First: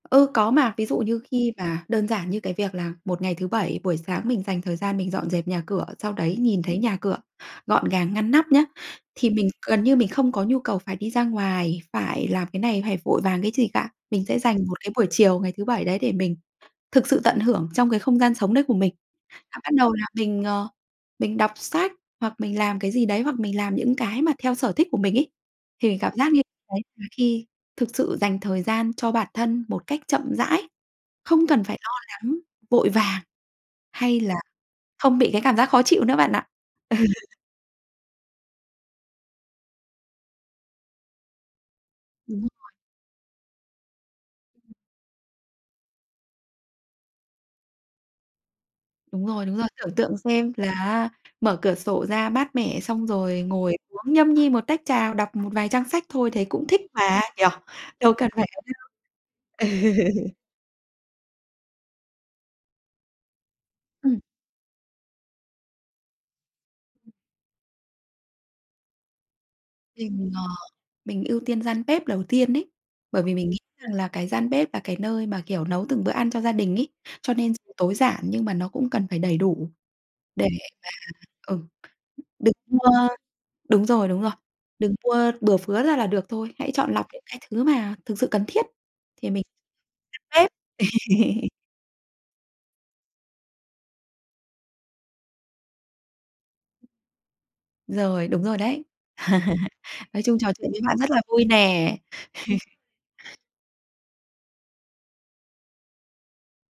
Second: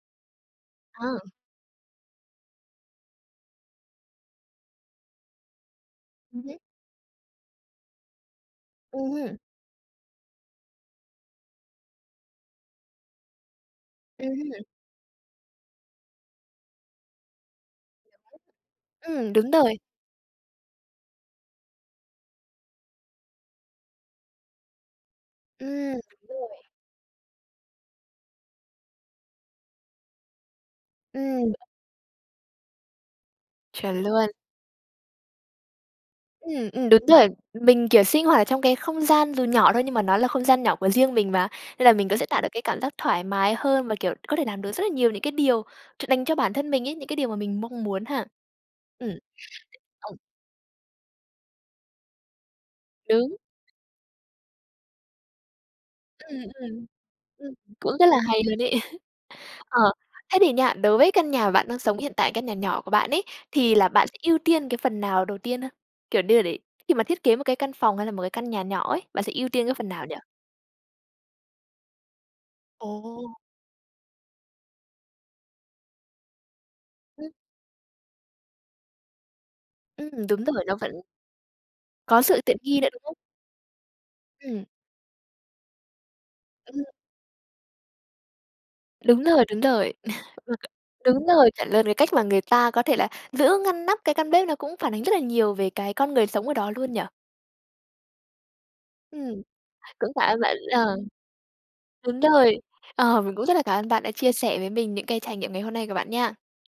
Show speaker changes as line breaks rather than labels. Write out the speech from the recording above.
Ừ, có mà, ví dụ như
Ừ.
khi mà đơn giản như cái việc là một ngày thứ Bảy buổi sáng mình dành thời gian mình dọn dẹp nhà cửa, sau đấy
Ừm hứm.
nhìn thấy nhà cửa gọn gàng ngăn nắp nhá,
Ừm
thì
hưm.
mình gần như mình không có nhu cầu phải đi ra ngoài, phải làm cái này, phải vội vàng cái gì cả. Mình
Ừm
sẽ dành
hưm.
một cái buổi chiều ngày thứ Bảy đấy để mình thực sự tận hưởng trong cái không gian sống đấy của mình.
Ừm, đúng
Và bắt
rồi.
đầu là mình, ờ, mình đọc sách hoặc mình làm cái gì đấy, hoặc mình làm những cái mà theo sở thích của mình ấy, thì
Ừm,
mình cảm
đúng
giác như
rồi.
đấy là khi thực sự dành thời gian cho bản thân một cách chậm rãi, không
Ừm.
cần phải lo lắng, vội vàng,
Chuẩn
hay
luôn.
là không bị cái cảm giác khó chịu nữa bạn ạ.
Ừm, ừm,
Ừ.
đúng rồi. Mình, kiểu, sinh hoạt trong cái không gian dù nhỏ thôi nhưng mà nó là không gian nhỏ của riêng mình mà, nên là mình có thể tạo được
Đúng.
cái cảm giác thoải mái hơn và, kiểu, có thể làm được rất là nhiều những cái điều ch đành cho bản thân mình ấy, những cái điều mà mình mong muốn ha. Ừm.
Đúng rồi, đứng ra tưởng
Ừ.
tượng xem là á mở cửa sổ ra mát mẻ xong
Đúng.
rồi ngồi uống nhâm nhi một tách trà, đọc một vài trang sách thôi
Ừm,
thế cũng thích
ừm.
mà nhỉ,
Ừm, cũng rất
đâu
là
cần
hay
phải
luôn
ấy
ấy.
đâu.
Ờ,
Ừ.
thế thì nha, đối với căn nhà mà bạn đang sống hiện tại, căn nhà nhỏ của bạn ấy thì là bạn sẽ
Ừm.
ưu tiên cái phần nào đầu tiên hơn? Kiểu, đê để khi mà thiết kế một cái căn phòng hay là một cái căn nhà nhỏ ấy, bạn sẽ ưu tiên cái phần nào nhỉ?
Mình, ờ, mình ưu tiên gian bếp đầu tiên ấy, bởi
Ồ!
vì mình nghĩ rằng là cái gian bếp là cái nơi mà, kiểu, nấu từng bữa ăn cho gia đình ấy,
Ừm.
cho nên s tối giản nhưng mà nó cũng cần phải đầy đủ
Ừm, đúng
để mà
rồi, nó vẫn
ừ,
có sự
được
tiện
mua
nghi nữa, đúng không?
đúng rồi, đúng rồi,
Ừm.
đừng mua bừa phứa ra là được thôi, hãy
Ừm.
chọn lọc những cái thứ mà thực sự cần thiết
Đúng
thì mình
rồi, đúng rồi,
[unintelligible] bếp.
[unintelligible] đúng rồi, chuẩn luôn, cái cách mà người ta có thể là giữ ngăn nắp cái căn bếp nó cũng phản ánh rất là nhiều về cái con người sống ở đó luôn nhỉ?
Rồi, đúng rồi đấy.
Ừm, cũng
Nói
cảm
chung
ơn
trò
bạn
chuyện với bạn
ờ.
rất là vui nè.
Đúng rồi, ờ, mình cũng rất là cảm ơn bạn đã chia sẻ với mình những cái trải nghiệm ngày hôm nay của bạn nha.